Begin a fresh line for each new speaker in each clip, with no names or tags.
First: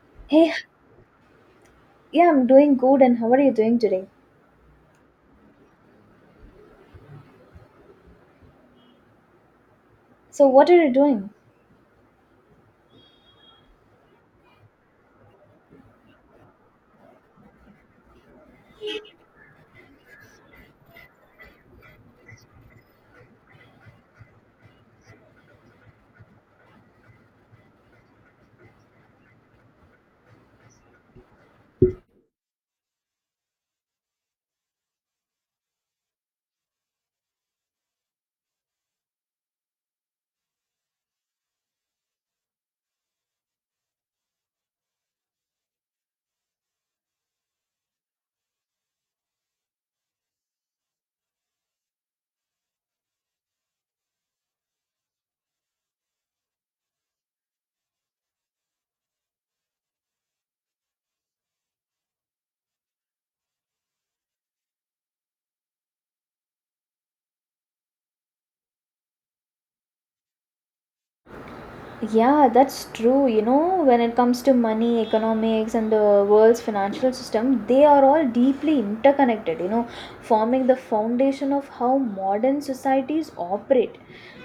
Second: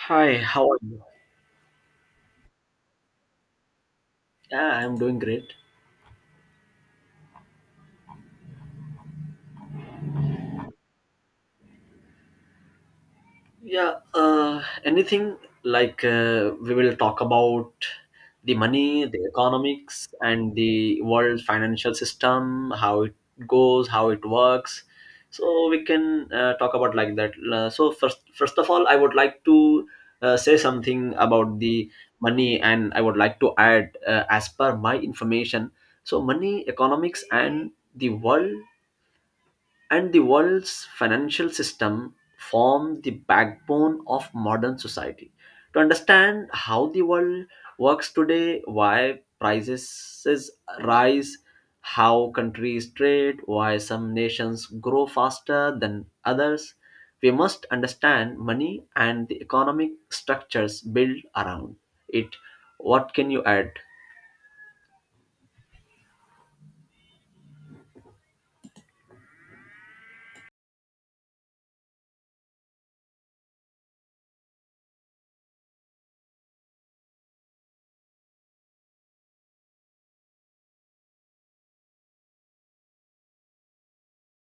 Hi,
Hey,
how are you?
yeah, I'm doing good, and how are you doing today?
Yeah, I'm doing great.
So, what are you doing?
Yeah, anything like we will talk about the money, the economics, and the world financial system, how it goes, how it works. So we can talk about like that. So first of all, I would like to say something about the money, and I would like to add, as per my information, so money, economics, and the world's financial system form the backbone of modern society. To understand how the world works today, why prices rise, how countries trade, why some nations grow faster than others, we must understand money and the economic structures built around it. What can you add?
Yeah, that's true. You know, when it comes to money, economics, and the world's financial system, they are all deeply interconnected, you know, forming the foundation of how modern societies operate.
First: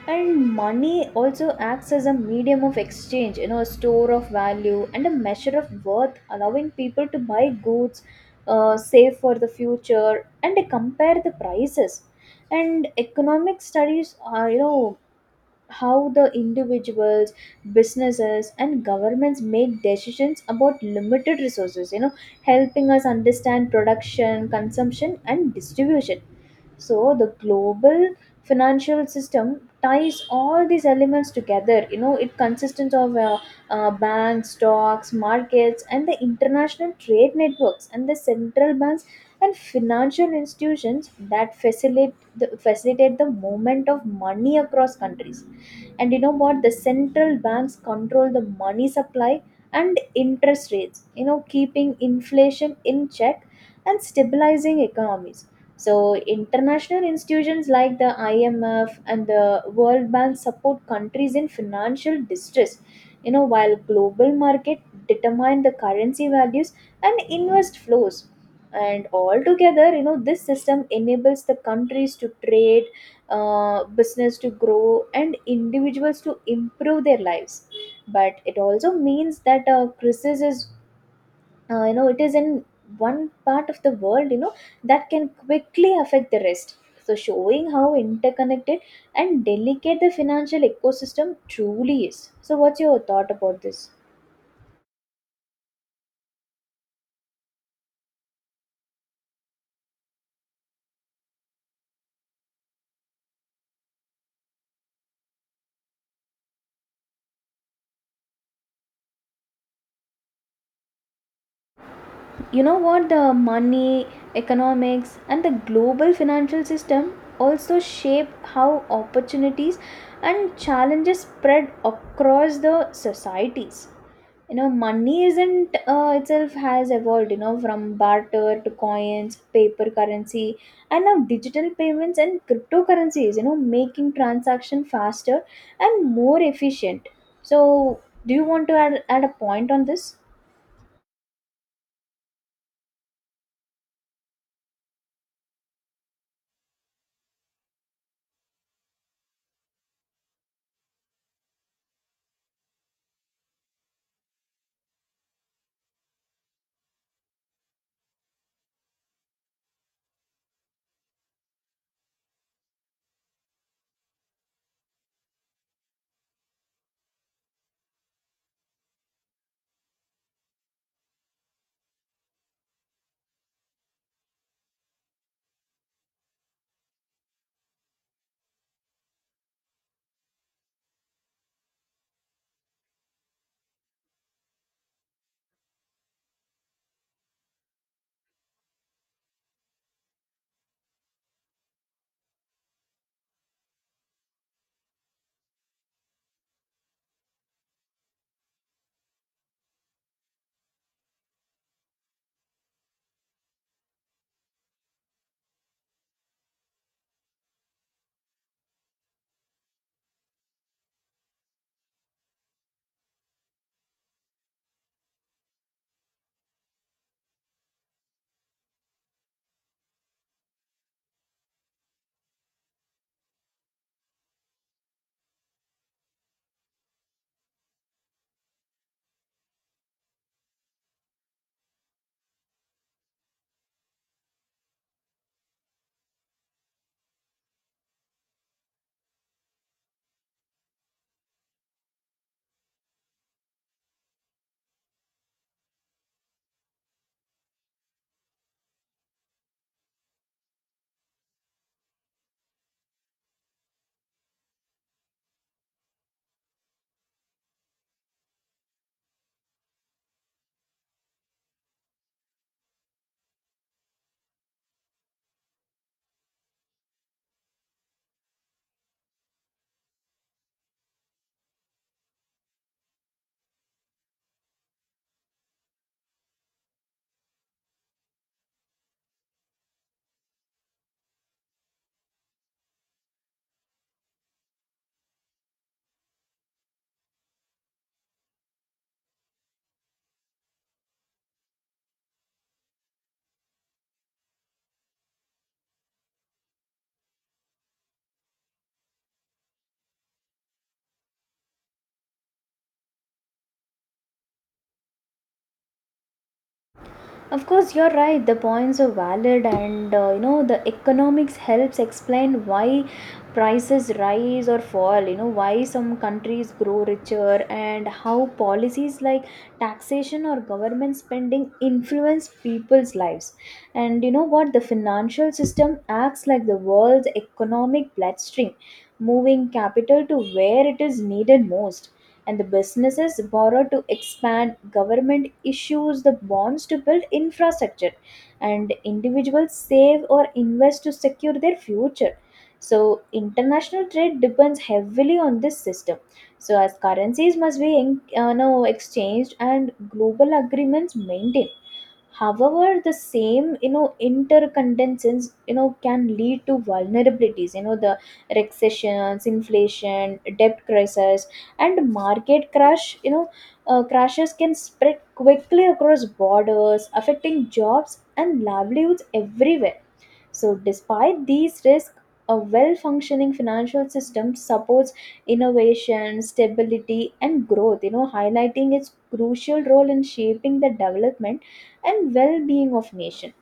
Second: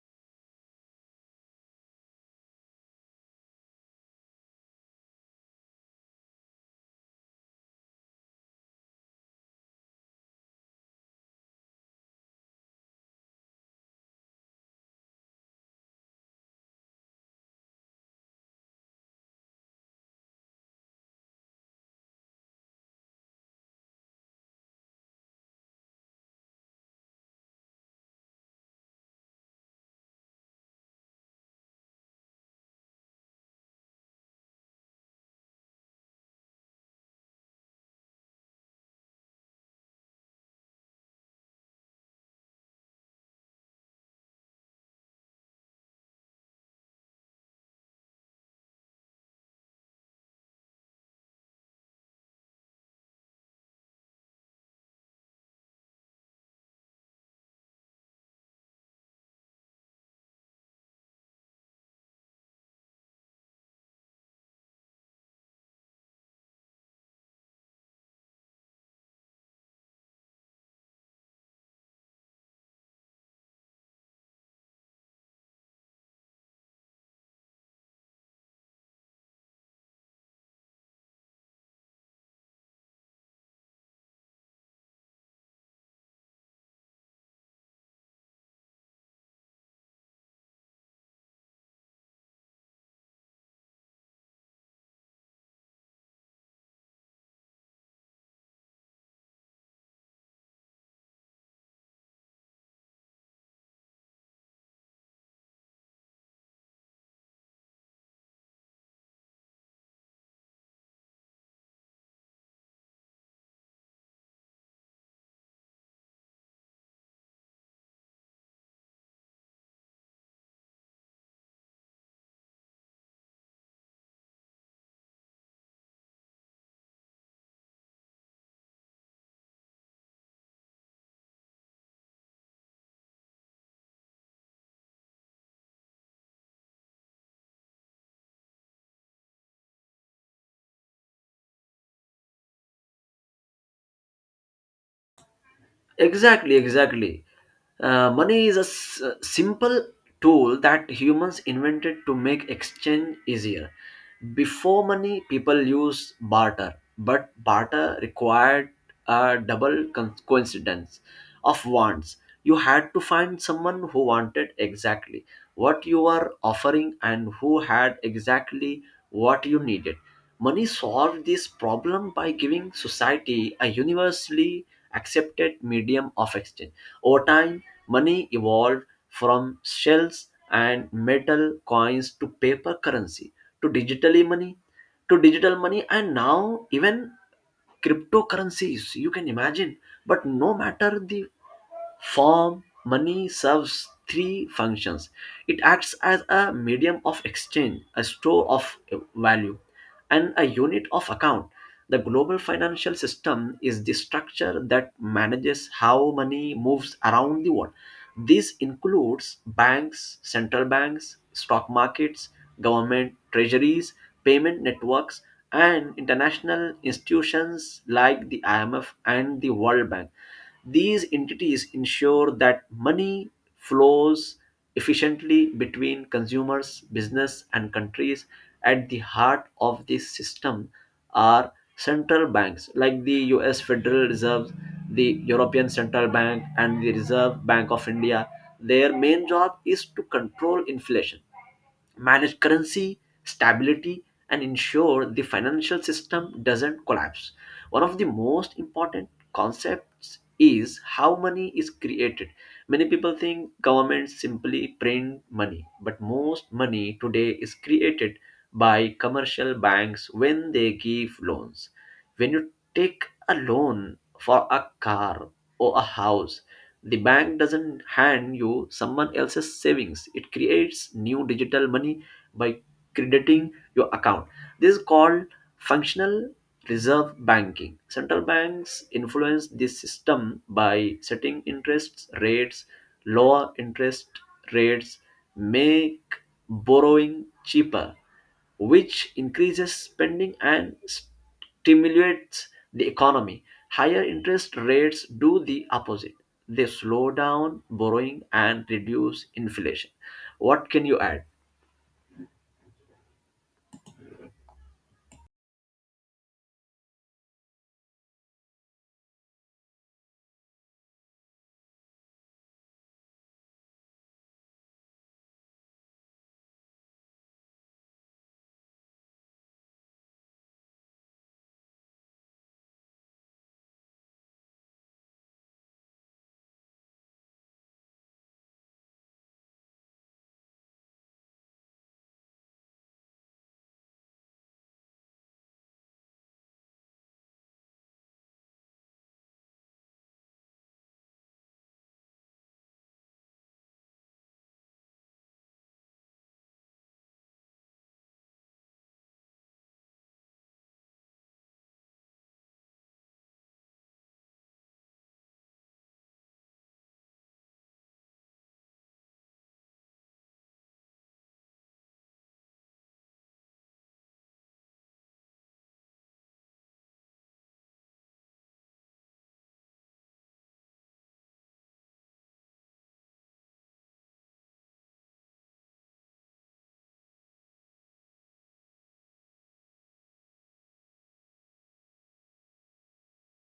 And money also acts as a medium of exchange, you know, a store of value and a measure of worth, allowing people to buy goods, save for the future, and compare the prices. And economic studies are, you know, how the individuals, businesses and governments make decisions about limited resources, you know, helping us understand production, consumption and distribution. So the global financial system ties all these elements together, you know. It consists of banks, stocks markets and the international trade networks, and the central banks and financial institutions that facilitate the movement of money across countries. And you know what, the central banks control the money supply and interest rates, you know, keeping inflation in check and stabilizing economies. So international institutions like the IMF and the World Bank support countries in financial distress, you know, while global market determine the currency values and invest flows. And altogether, you know, this system enables the countries to trade, business to grow, and individuals to improve their lives. But it also means that crisis is, you know, it is in one part of the world, you know, that can quickly affect the rest, so showing how interconnected and delicate the financial ecosystem truly is. So what's your thought about this? You know what, the money, economics and the global financial system also shape how opportunities and challenges spread across the societies. You know, money isn't itself has evolved, you know, from barter to coins, paper currency, and now digital payments and cryptocurrencies, you know, making transaction faster and more efficient. So do you want to add a point on this?
Exactly, exactly. Money is a simple tool that humans invented to make exchange easier. Before money, people used barter, but barter required a coincidence of wants. You had to find someone who wanted exactly what you were offering and who had exactly what you needed. Money solved this problem by giving society a universally accepted medium of exchange. Over time, money evolved from shells and metal coins to paper currency to digitally money to digital money, and now even cryptocurrencies you can imagine. But no matter the form, money serves three functions: it acts as a medium of exchange, a store of value, and a unit of account. The global financial system is the structure that manages how money moves around the world. This includes banks, central banks, stock markets, government treasuries, payment networks, and international institutions like the IMF and the World Bank. These entities ensure that money flows efficiently between consumers, business, and countries. At the heart of this system are central banks like the US Federal Reserve, the European Central Bank, and the Reserve Bank of India. Their main job is to control inflation, manage currency stability, and ensure the financial system doesn't collapse. One of the most important concepts is how money is created. Many people think governments simply print money, but most money today is created by commercial banks when they give loans. When you take a loan for a car or a house, the bank doesn't hand you someone else's savings. It creates new digital money by crediting your account. This is called Functional reserve banking. Central banks influence this system by setting interest rates. Lower interest rates make borrowing cheaper, which increases spending and stimulates the economy. Higher interest rates do the opposite. They slow down borrowing and reduce inflation. What can you add?
Of course, you're right. The points are valid, and you know, the economics helps explain why prices rise or fall. You know why some countries grow richer, and how policies like taxation or government spending influence people's lives. And you know what? The financial system acts like the world's economic bloodstream, moving capital to where it is needed most, and the businesses borrow to expand, government issues the bonds to build infrastructure, and individuals save or invest to secure their future. So international trade depends heavily on this system, so as currencies must be in, no, exchanged and global agreements maintained. However, the same, you know, interconnections, you know, can lead to vulnerabilities. You know, the recessions, inflation, debt crisis and market crash, you know, crashes can spread quickly across borders, affecting jobs and livelihoods everywhere. So, despite these risks, a well functioning financial system supports innovation, stability, and growth, you know, highlighting its crucial role in shaping the development and well being of nation.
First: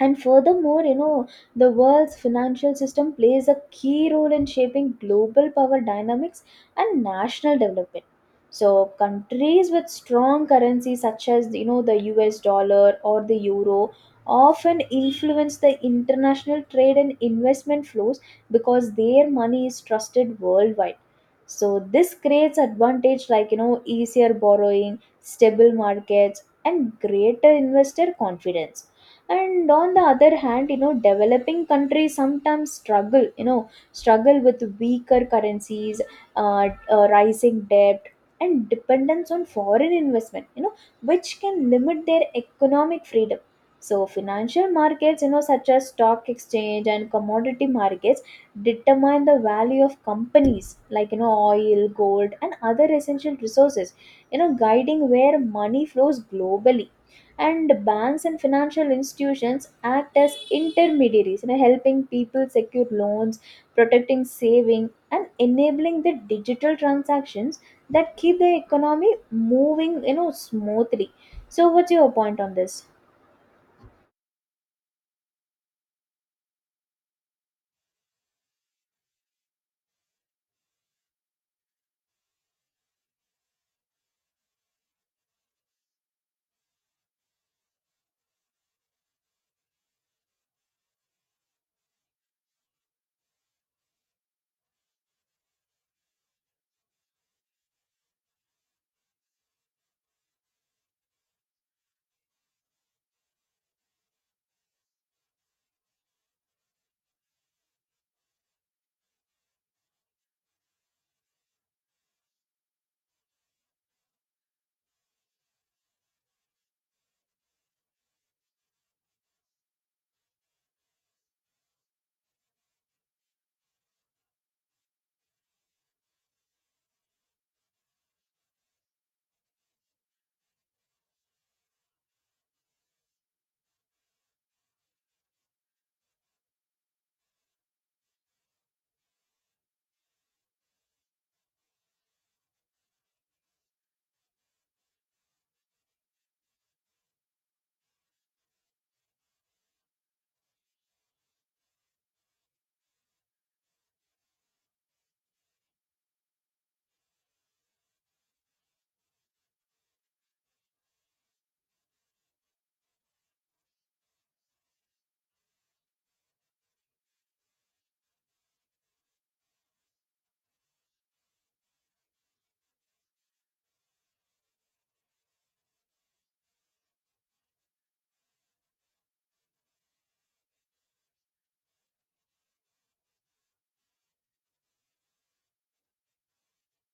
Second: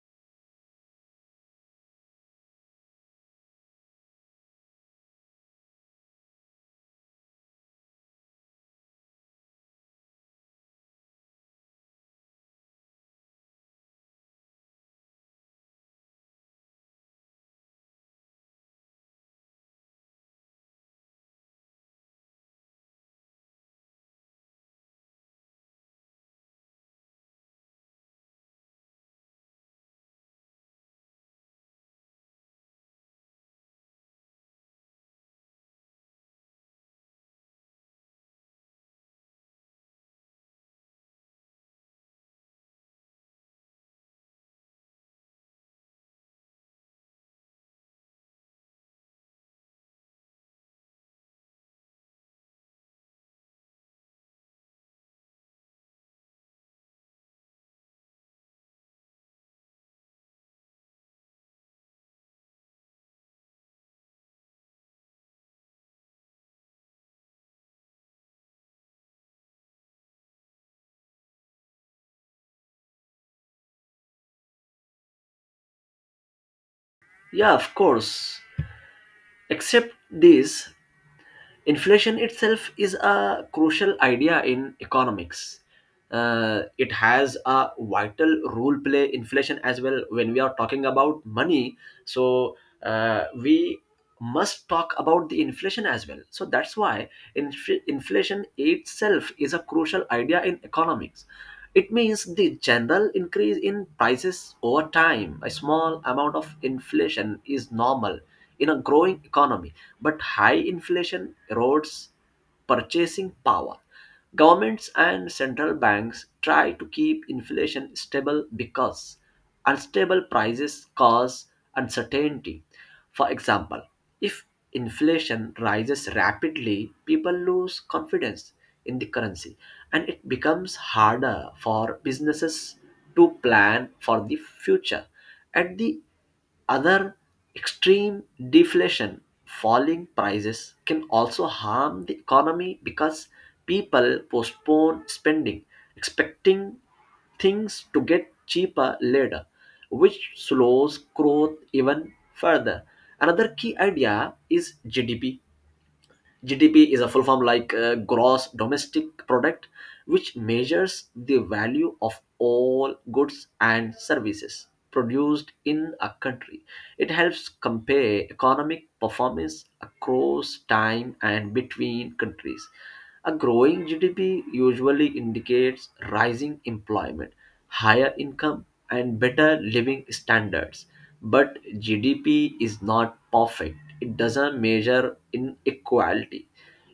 And furthermore, you know, the world's financial system plays a key role in shaping global power dynamics and national development. So, countries with strong currencies such as, you know, the US dollar or the euro often influence the international trade and investment flows because their money is trusted worldwide. So, this creates advantage like, you know, easier borrowing, stable markets, and greater investor confidence. And on the other hand, you know, developing countries sometimes struggle you know struggle with weaker currencies, rising debt and dependence on foreign investment, you know, which can limit their economic freedom. So financial markets, you know, such as stock exchange and commodity markets, determine the value of companies like, you know, oil, gold and other essential resources, you know, guiding where money flows globally. And banks and financial institutions act as intermediaries, you know, helping people secure loans, protecting saving and enabling the digital transactions that keep the economy moving, you know, smoothly. So what's your point on this?
Yeah, of course. Except this, inflation itself is a crucial idea in economics. It has a vital role play, inflation as well, when we are talking about money. So we must talk about the inflation as well. So that's why inflation itself is a crucial idea in economics. It means the general increase in prices over time. A small amount of inflation is normal in a growing economy. But high inflation erodes purchasing power. Governments and central banks try to keep inflation stable because unstable prices cause uncertainty. For example, if inflation rises rapidly, people lose confidence in the currency, and it becomes harder for businesses to plan for the future. At the other extreme, deflation, falling prices, can also harm the economy because people postpone spending, expecting things to get cheaper later, which slows growth even further. Another key idea is GDP. GDP is a full form like gross domestic product, which measures the value of all goods and services produced in a country. It helps compare economic performance across time and between countries. A growing GDP usually indicates rising employment, higher income, and better living standards. But GDP is not perfect. It doesn't measure inequality,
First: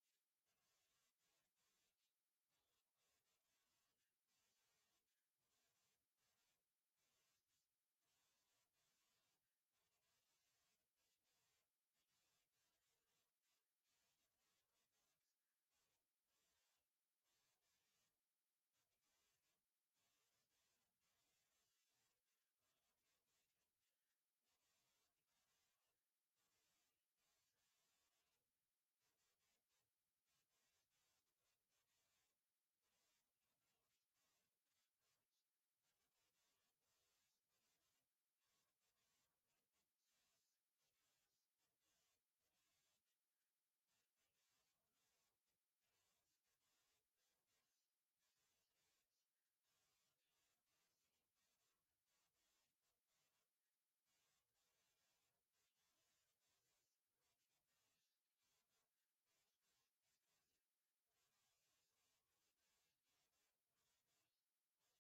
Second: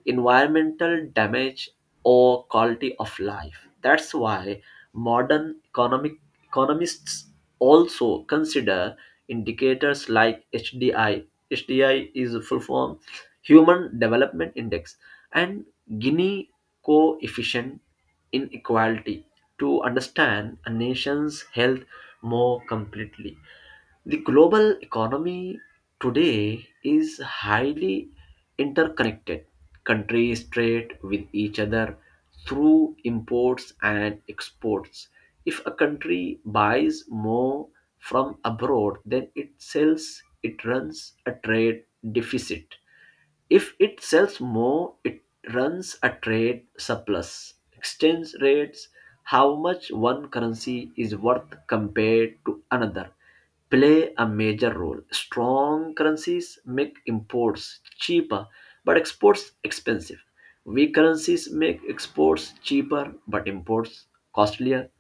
environmental damage, or quality of life. That's why modern economic economists also consider indicators like HDI. HDI is a full form, Human Development Index, and Gini coefficient inequality, to understand a nation's health more completely. The global economy today is highly interconnected. Countries trade with each other through imports and exports. If a country buys more from abroad than it sells, it runs a trade deficit. If it sells more, it runs a trade surplus. Exchange rates, how much one currency is worth compared to another, play a major role. Strong currencies make imports cheaper but exports expensive. Weak currencies make exports cheaper but imports costlier.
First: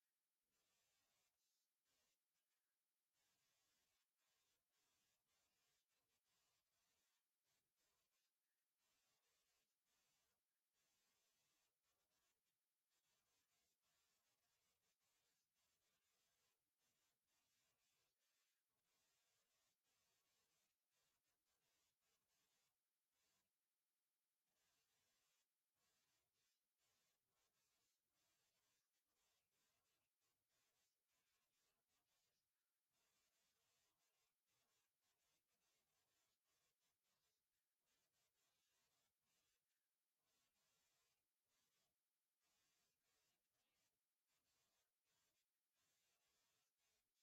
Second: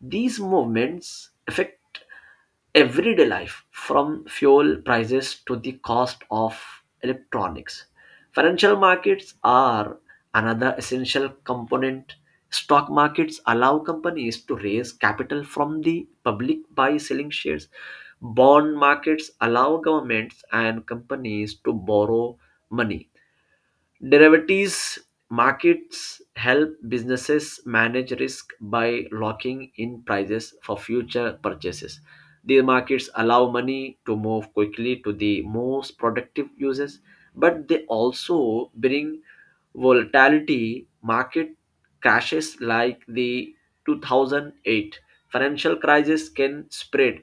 These movements affect everyday life, from fuel prices to the cost of electronics. Financial markets are another essential component. Stock markets allow companies to raise capital from the public by selling shares. Bond markets allow governments and companies to borrow money. Derivatives markets help businesses manage risk by locking in prices for future purchases. These markets allow money to move quickly to the most productive uses, but they also bring volatility. Market crashes like the 2008 financial crisis can spread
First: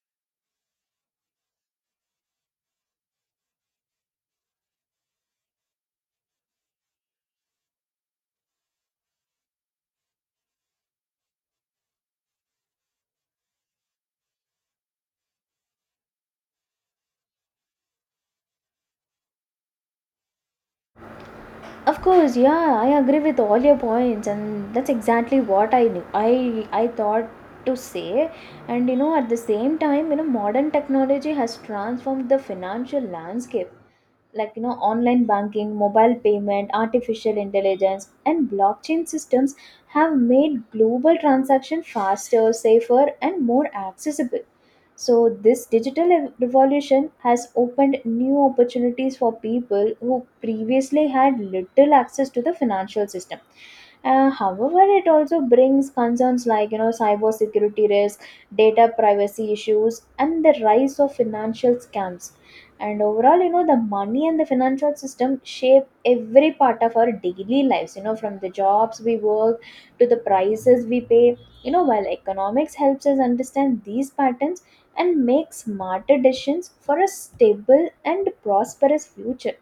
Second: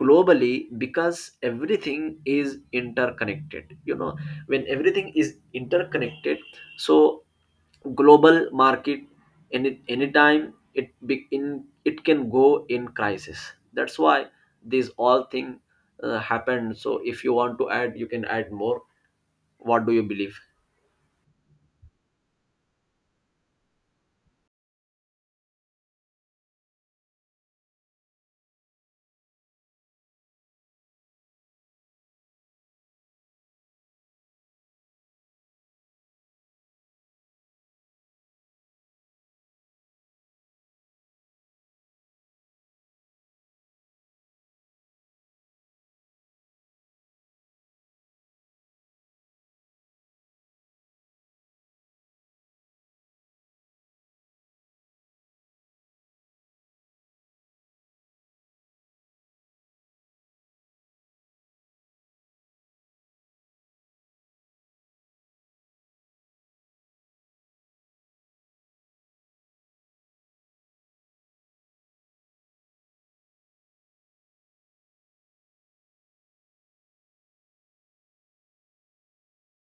globally because everything is interconnected. You know, when everything is interconnected, so global market, anytime it be in it can go in crisis. That's why these all thing happen. So if you want to add, you can add more. What do you believe?
Of course, yeah, I agree with all your points, and that's exactly what I knew I thought to say. And you know, at the same time, you know, modern technology has transformed the financial landscape, like you know, online banking, mobile payment, artificial intelligence, and blockchain systems have made global transaction faster, safer, and more accessible. So, this revolution has opened new opportunities for people who previously had little access to the financial system. However, it also brings concerns like you know cyber security risk, data privacy issues, and the rise of financial scams. And overall, you know, the money and the financial system shape every part of our daily lives. You know, from the jobs we work to the prices we pay, you know, while economics helps us understand these patterns and make smarter decisions for a stable and prosperous future.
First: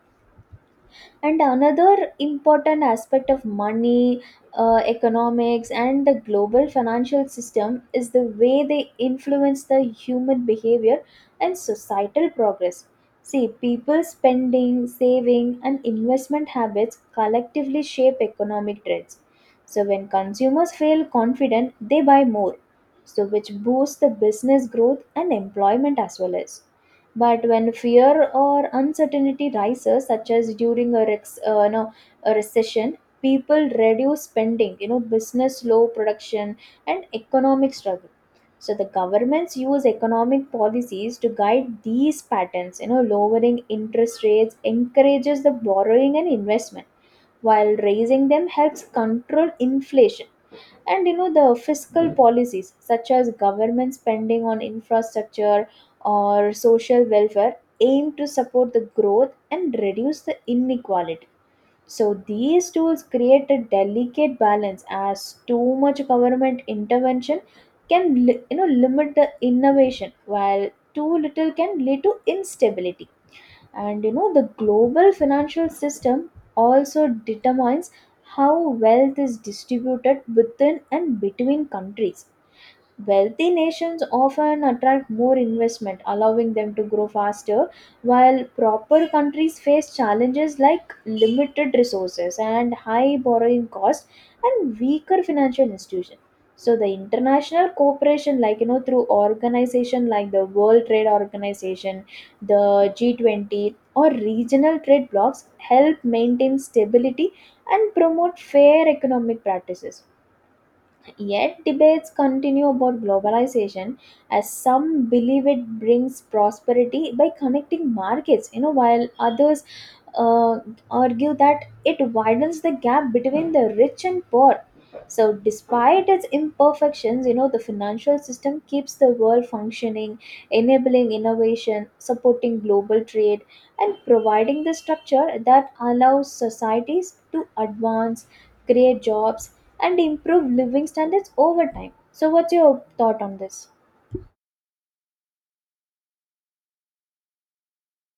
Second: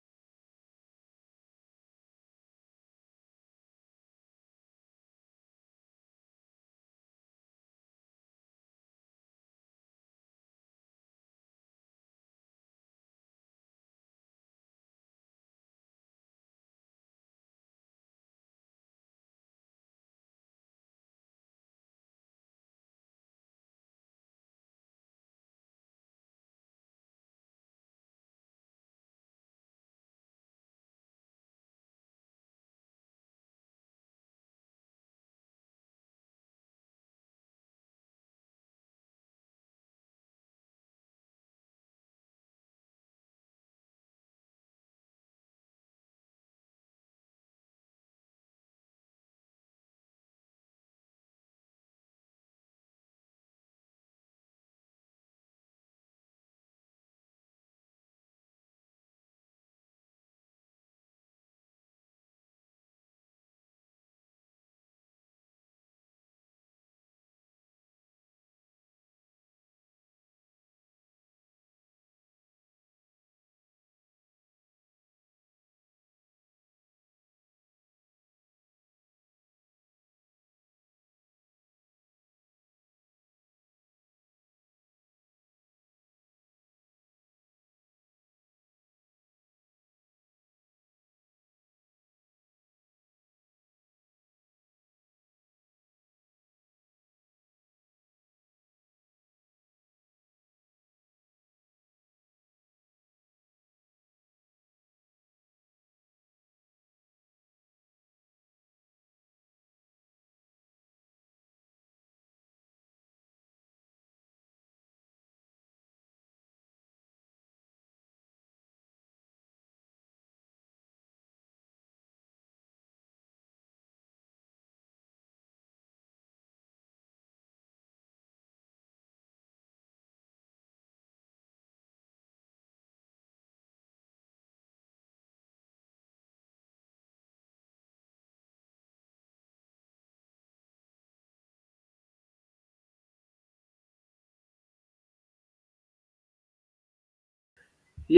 And another important aspect of money, economics and the global financial system is the way they influence the human behavior and societal progress. See, people's spending, saving and investment habits collectively shape economic trends. So when consumers feel confident they buy more, so which boosts the business growth and employment as well. As but when fear or uncertainty rises, such as during you know, a recession, people reduce spending, you know, business slow production and economic struggle. So the governments use economic policies to guide these patterns, you know, lowering interest rates encourages the borrowing and investment, while raising them helps control inflation. And you know, the fiscal policies such as government spending on infrastructure or social welfare aim to support the growth and reduce the inequality. So these tools create a delicate balance, as too much government intervention can you know limit the innovation, while too little can lead to instability. And you know, the global financial system also determines how wealth is distributed within and between countries. Wealthy nations often attract more investment, allowing them to grow faster, while proper countries face challenges like limited resources and high borrowing costs and weaker financial institutions. So the international cooperation, like you know, through organization like the World Trade Organization, the G20, or regional trade blocs, help maintain stability and promote fair economic practices. Yet debates continue about globalization, as some believe it brings prosperity by connecting markets, you know, while others uh, argue that it widens the gap between the rich and poor. So, despite its imperfections, you know, the financial system keeps the world functioning, enabling innovation, supporting global trade, and providing the structure that allows societies to advance, create jobs, and improve living standards over time. So, what's your thought on this?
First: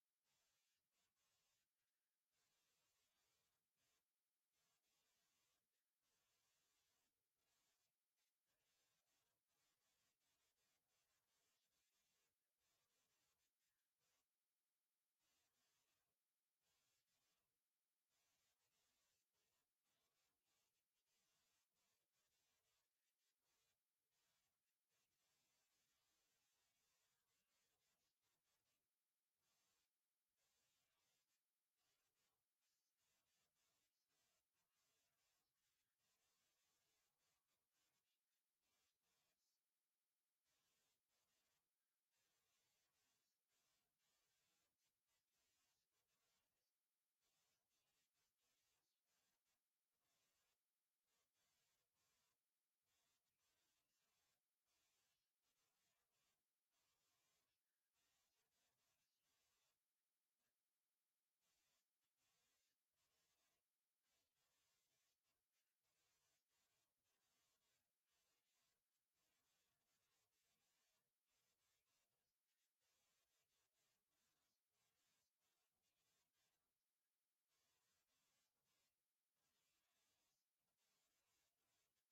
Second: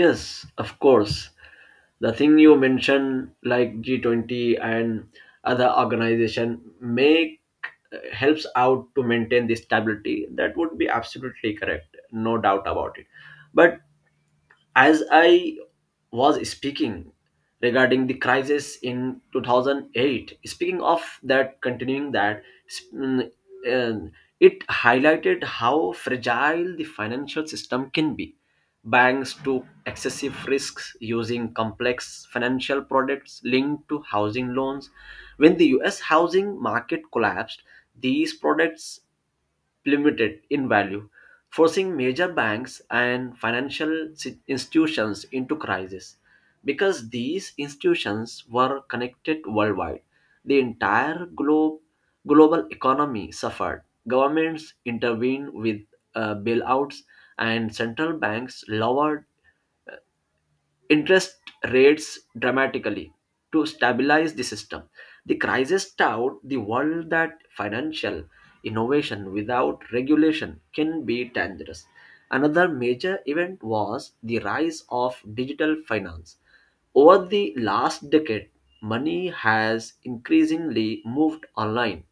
Yes, of course. The thing you mentioned like G20 and other organization make helps out to maintain this stability, that would be absolutely correct, no doubt about it. But as I was speaking regarding the crisis in 2008, speaking of that, continuing that, sp- mm, um, it highlighted how fragile the financial system can be. Banks took excessive risks using complex financial products linked to housing loans. When the US housing market collapsed, these products plummeted in value, forcing major banks and institutions into crisis. Because these institutions were connected worldwide, the entire globe, global economy suffered. Governments intervened with bailouts, and central banks lowered interest rates dramatically to stabilize the system. The crisis taught the world that financial innovation without regulation can be dangerous. Another major event was the rise of digital finance. Over the last decade, money has increasingly moved online.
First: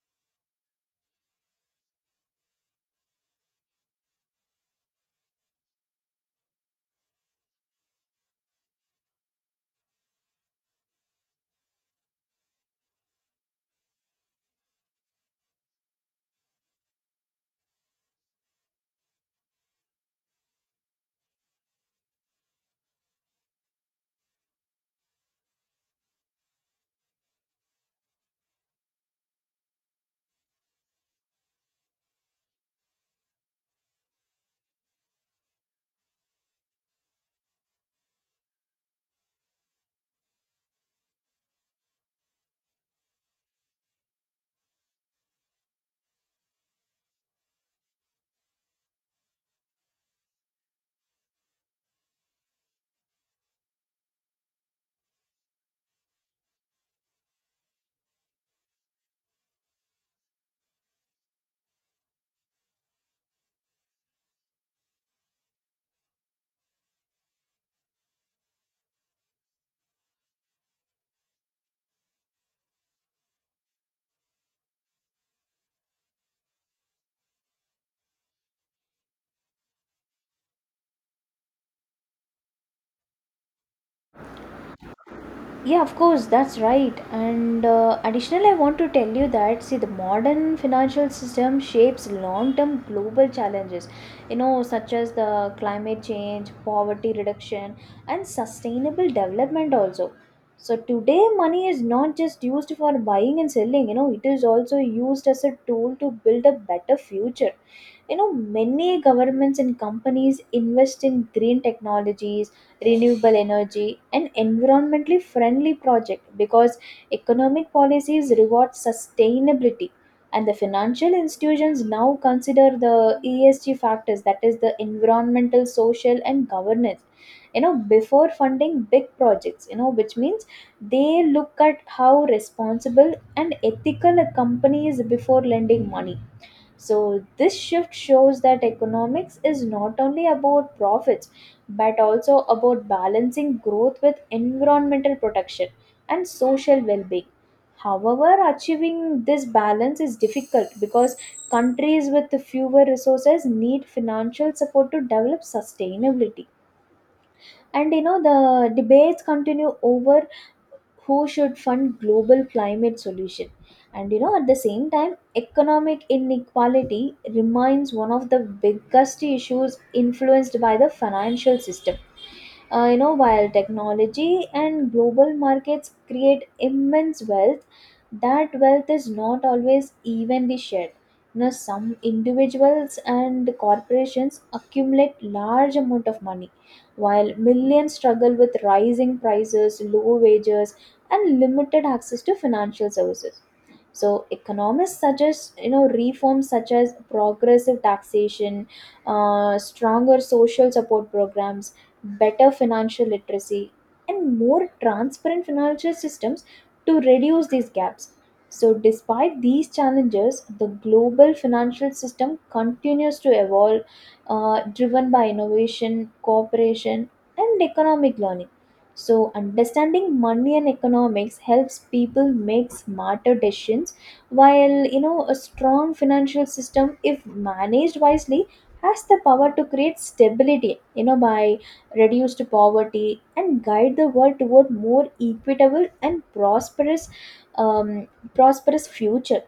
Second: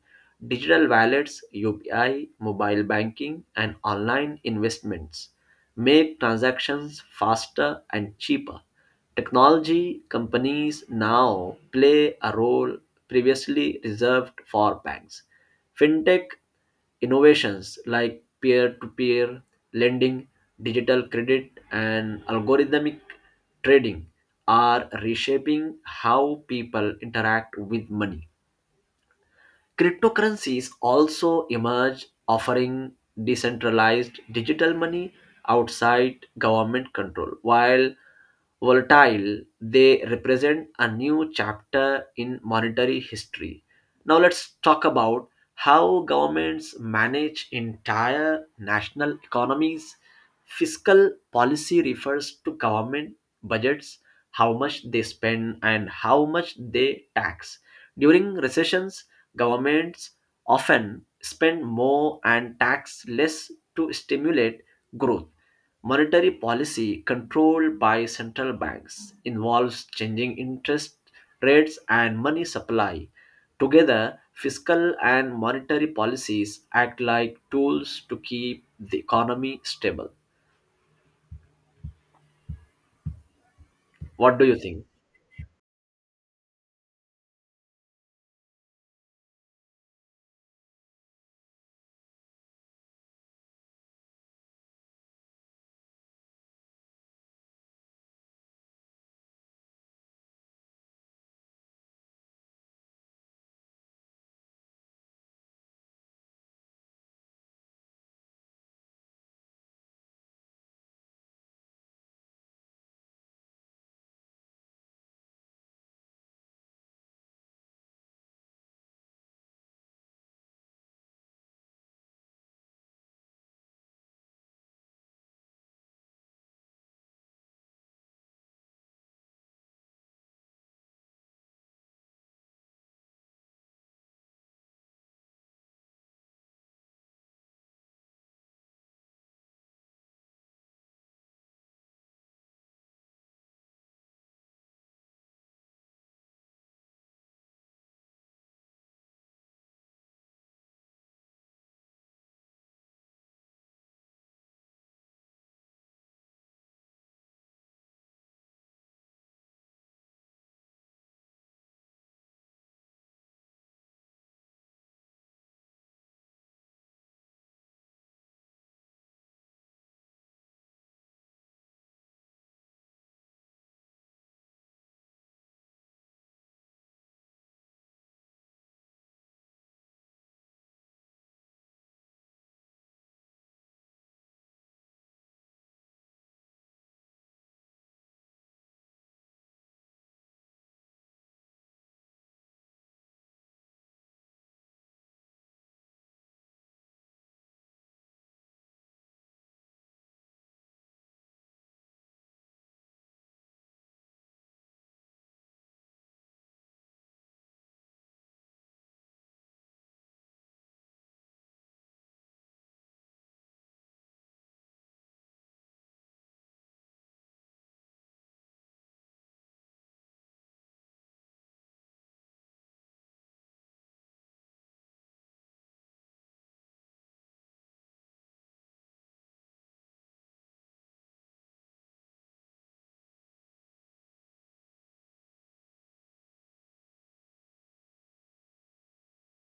Digital wallets, UPI, mobile banking, and online investments make transactions faster and cheaper. Technology companies now play a role previously reserved for banks. Fintech innovations like peer to peer lending, digital credit, and algorithmic trading are reshaping how people interact with money. Cryptocurrencies also emerge, offering decentralized digital money outside government control. While volatile, they represent a new chapter in monetary history. Now let's talk about how governments manage entire national economies. Fiscal policy refers to government budgets, how much they spend and how much they tax. During recessions, governments often spend more and tax less to stimulate growth. Monetary policy, controlled by central banks, involves changing interest rates and money supply. Together, fiscal and monetary policies act like tools to keep the economy stable. What do you think?
Yeah, of course, that's right. And additionally, I want to tell you that, see, the modern financial system shapes long-term global challenges, you know, such as the climate change, poverty reduction, and sustainable development also. So today, money is not just used for buying and selling. You know, it is also used as a tool to build a better future. You know, many governments and companies invest in green technologies, renewable energy, and environmentally friendly project, because economic policies reward sustainability, and the financial institutions now consider the ESG factors, that is the environmental, social and governance, you know, before funding big projects. You know, which means they look at how responsible and ethical a company is before lending money. So, this shift shows that economics is not only about profits, but also about balancing growth with environmental protection and social well being. However, achieving this balance is difficult because countries with fewer resources need financial support to develop sustainability. And you know, the debates continue over who should fund global climate solution. And you know, at the same time, economic inequality remains one of the biggest issues influenced by the financial system. You know, while technology and global markets create immense wealth, that wealth is not always evenly shared. You know, some individuals and corporations accumulate large amount of money, while millions struggle with rising prices, low wages, and limited access to financial services. So economists suggest, you know, reforms such as progressive taxation, stronger social support programs, better financial literacy, and more transparent financial systems to reduce these gaps. So, despite these challenges, the global financial system continues to evolve, driven by innovation, cooperation, and economic learning. So, understanding money and economics helps people make smarter decisions, while you know a strong financial system, if managed wisely, has the power to create stability. You know, by reduced poverty, and guide the world toward more equitable and um, prosperous future.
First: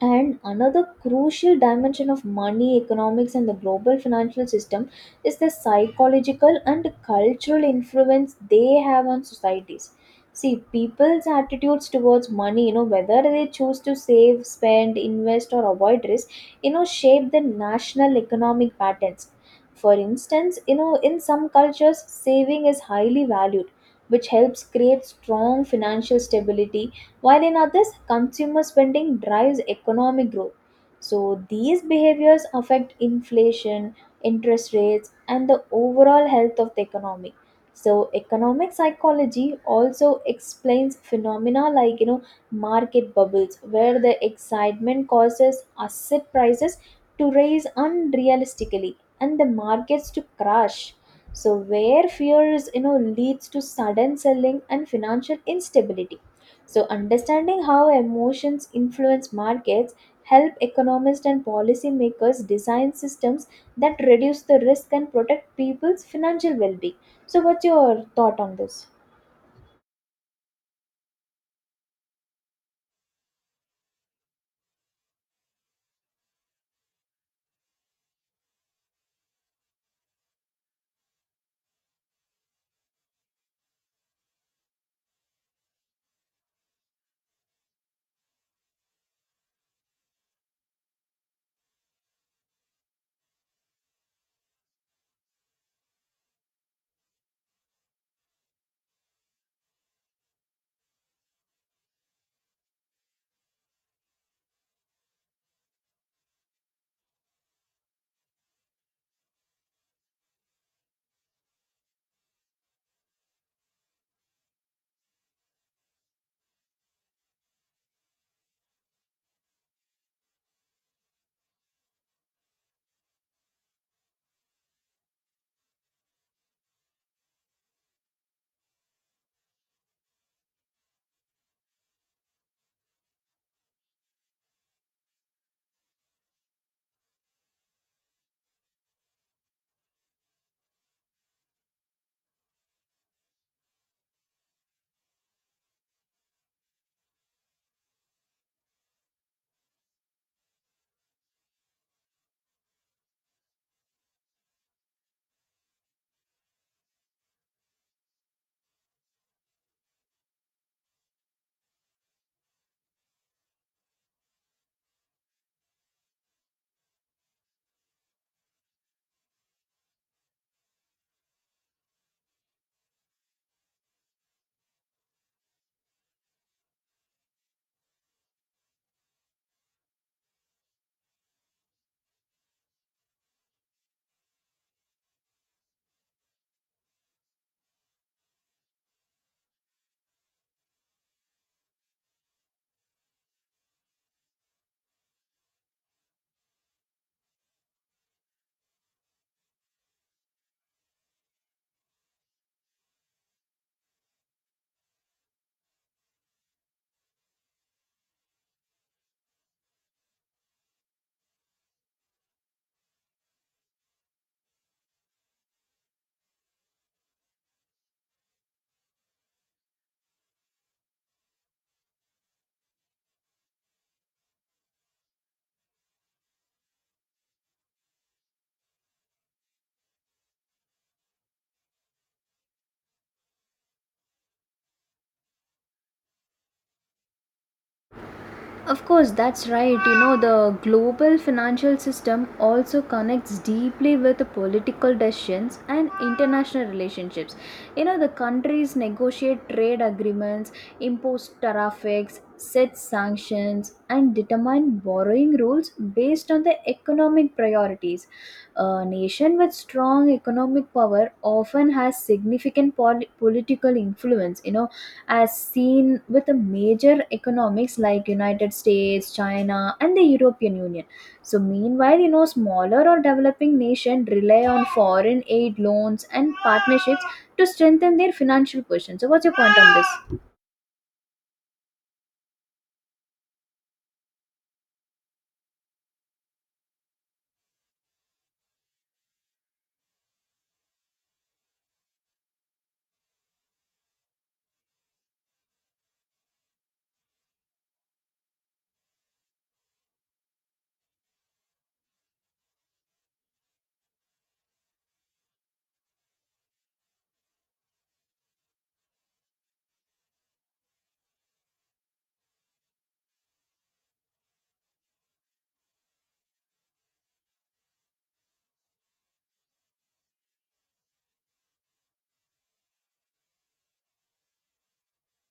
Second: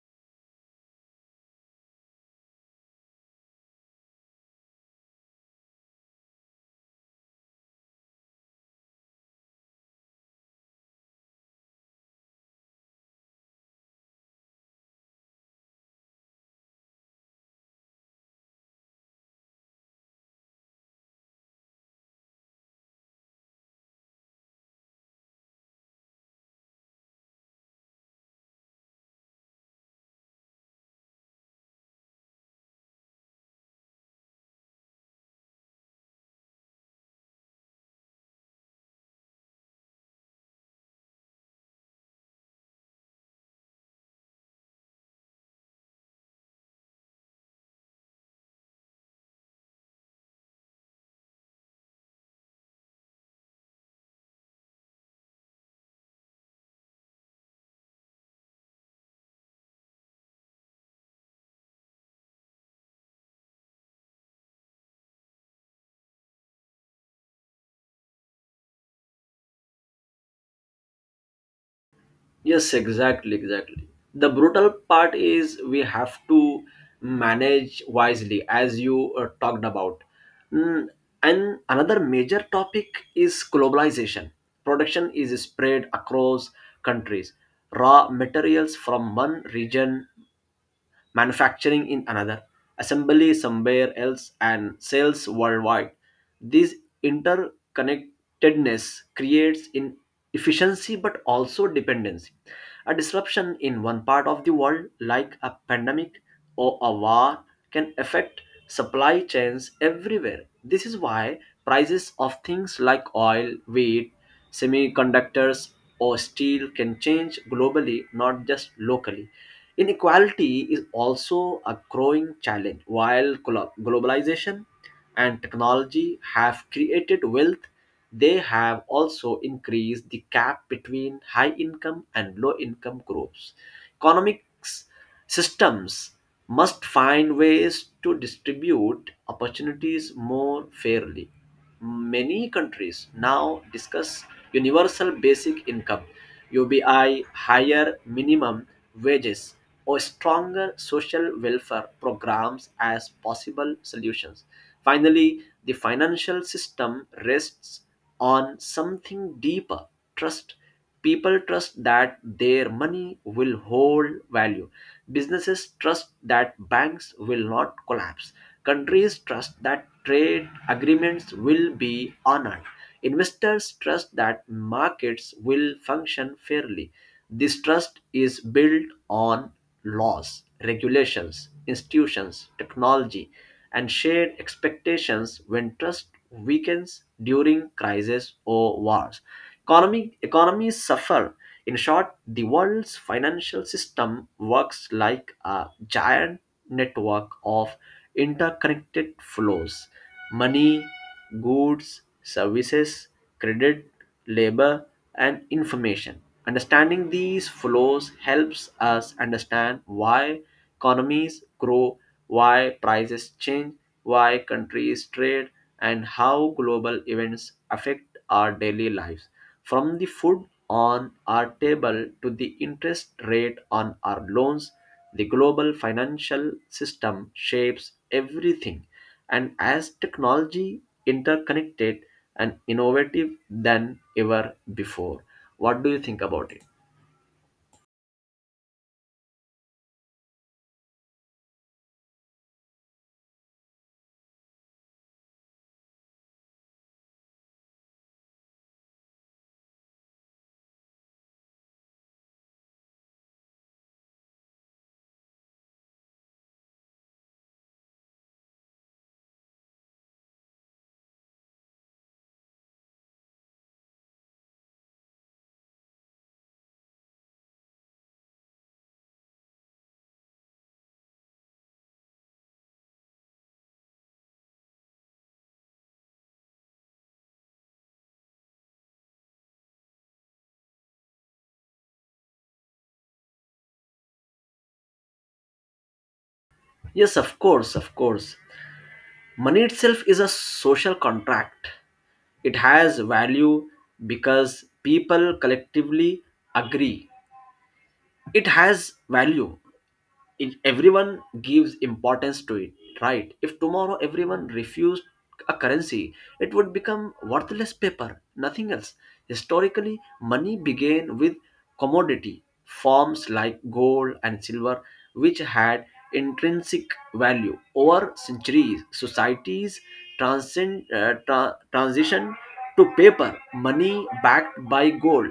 And another crucial dimension of money, economics, and the global financial system is the psychological and cultural influence they have on societies. See, people's attitudes towards money, you know, whether they choose to save, spend, invest, or avoid risk, you know, shape the national economic patterns. For instance, you know, in some cultures, saving is highly valued, which helps create strong financial stability, while in others, consumer spending drives economic growth. So these behaviors affect inflation, interest rates, and the overall health of the economy. So economic psychology also explains phenomena like, you know, market bubbles, where the excitement causes asset prices to rise unrealistically and the markets to crash. So where fears, you know, leads to sudden selling and financial instability. So, understanding how emotions influence markets help economists and policymakers design systems that reduce the risk and protect people's financial well-being. So, what's your thought on this?
Yes, exactly, exactly. The brutal part is we have to manage wisely, as you talked about. Mm, and another major topic is globalization. Production is spread across countries. Raw materials from one region, manufacturing in another, assembly somewhere else, and sales worldwide. This interconnectedness creates inefficiency but also dependency. A disruption in one part of the world, like a pandemic or a war, can affect supply chains everywhere. This is why prices of things like oil, wheat, semiconductors, or steel can change globally, not just locally. Inequality is also a growing challenge. While globalization and technology have created wealth, they have also increased the gap between high income and low income groups. Economics systems must find ways to distribute opportunities more fairly. Many countries now discuss universal basic income, UBI, higher minimum wages, or stronger social welfare programs as possible solutions. Finally, the financial system rests on something deeper: trust. People trust that their money will hold value. Businesses trust that banks will not collapse. Countries trust that trade agreements will be honored. Investors trust that markets will function fairly. This trust is built on laws, regulations, institutions, technology, and shared expectations. When trust weakens during crises or wars, economies suffer. In short, the world's financial system works like a giant network of interconnected flows: money, goods, services, credit, labor, and information. Understanding these flows helps us understand why economies grow, why prices change, why countries trade, and how global events affect our daily lives. From the food on our table to the interest rate on our loans, the global financial system shapes everything. And as technology interconnected and innovative than ever before, what do you think about it?
Of course, that's right. You know, the global financial system also connects deeply with the political decisions and international relationships. You know, the countries negotiate trade agreements, impose tariffs, set sanctions, and determine borrowing rules based on the economic priorities. A nation with strong economic power often has significant political influence. You know, as seen with the major economics like United States, China and the European Union. So meanwhile, you know, smaller or developing nations rely on foreign aid, loans and partnerships to strengthen their financial position. So what's your point on this?
Yes, of course, of course. Money itself is a social contract. It has value because people collectively agree it has value, it, everyone gives importance to it, right? If tomorrow everyone refused a currency, it would become worthless paper, nothing else. Historically, money began with commodity forms like gold and silver, which had intrinsic value. Over centuries, societies transition to paper money backed by gold.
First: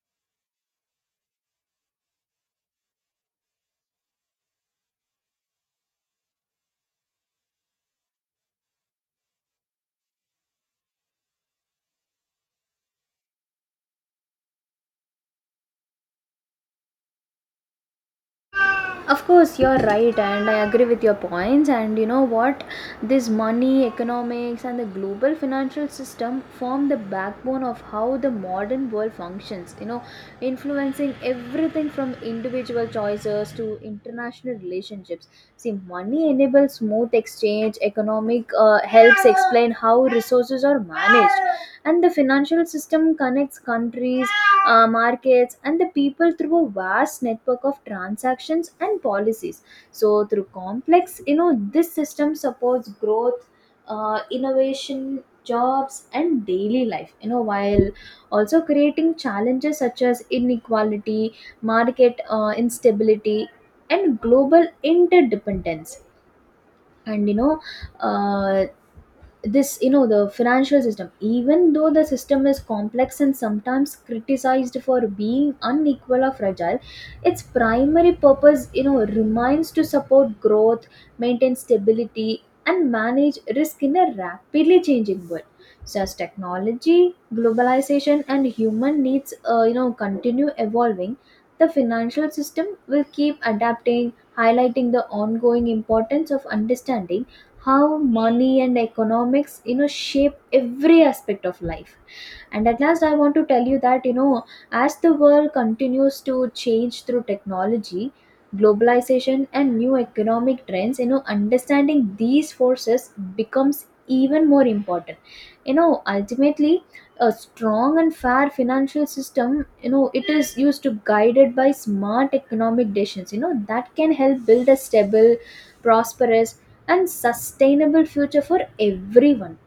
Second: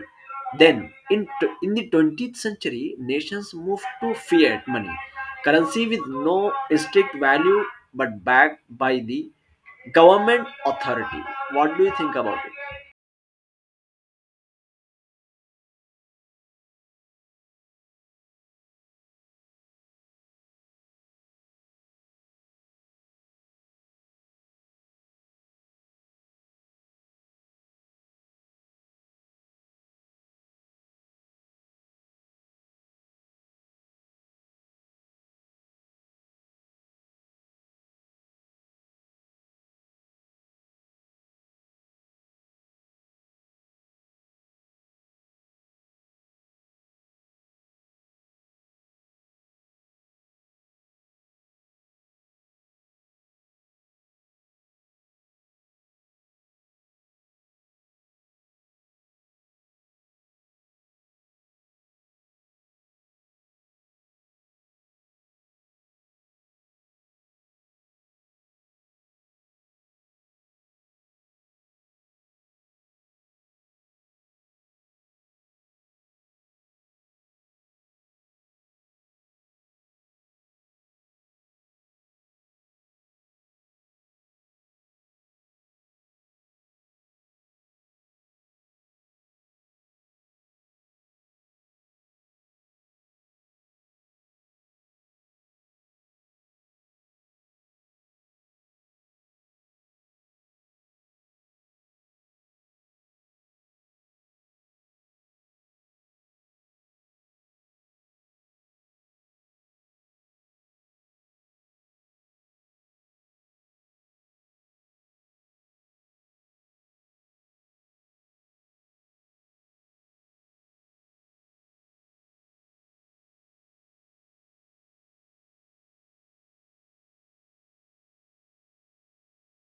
Then in the 20th century, nations moved to fiat money, currency with no strict value but backed by the government authority. What do you think about it?
Of course you're right, and I agree with your points. And you know what, this money, economics and the global financial system form the backbone of how the modern world functions. You know, influencing everything from individual choices to international relationships. See, money enables smooth exchange, economic helps explain how resources are managed, and the financial system connects countries, markets and the people through a vast network of transactions and policies. So through complex, you know, this system supports growth, innovation, jobs and daily life, you know, while also creating challenges such as inequality, market instability and global interdependence. And you know, uh, the financial system, even though the system is complex and sometimes criticized for being unequal or fragile, its primary purpose, you know, remains to support growth, maintain stability and manage risk in a rapidly changing world. So as technology, globalization and human needs, you know, continue evolving, the financial system will keep adapting, highlighting the ongoing importance of understanding how money and economics, you know, shape every aspect of life. And at last I want to tell you that, you know, as the world continues to change through technology, globalization and new economic trends, you know, understanding these forces becomes even more important. You know, ultimately, a strong and fair financial system, you know, it is used to guided by smart economic decisions, you know, that can help build a stable, prosperous and sustainable future for everyone.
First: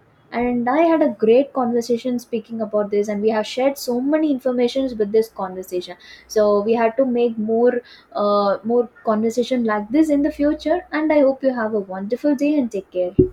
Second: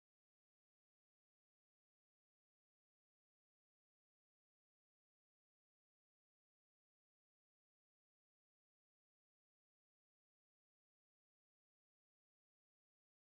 And I had a great conversation speaking about this, and we have shared so many informations with this conversation. So we had to make more conversation like this in the future. And I hope you have a wonderful day and take care.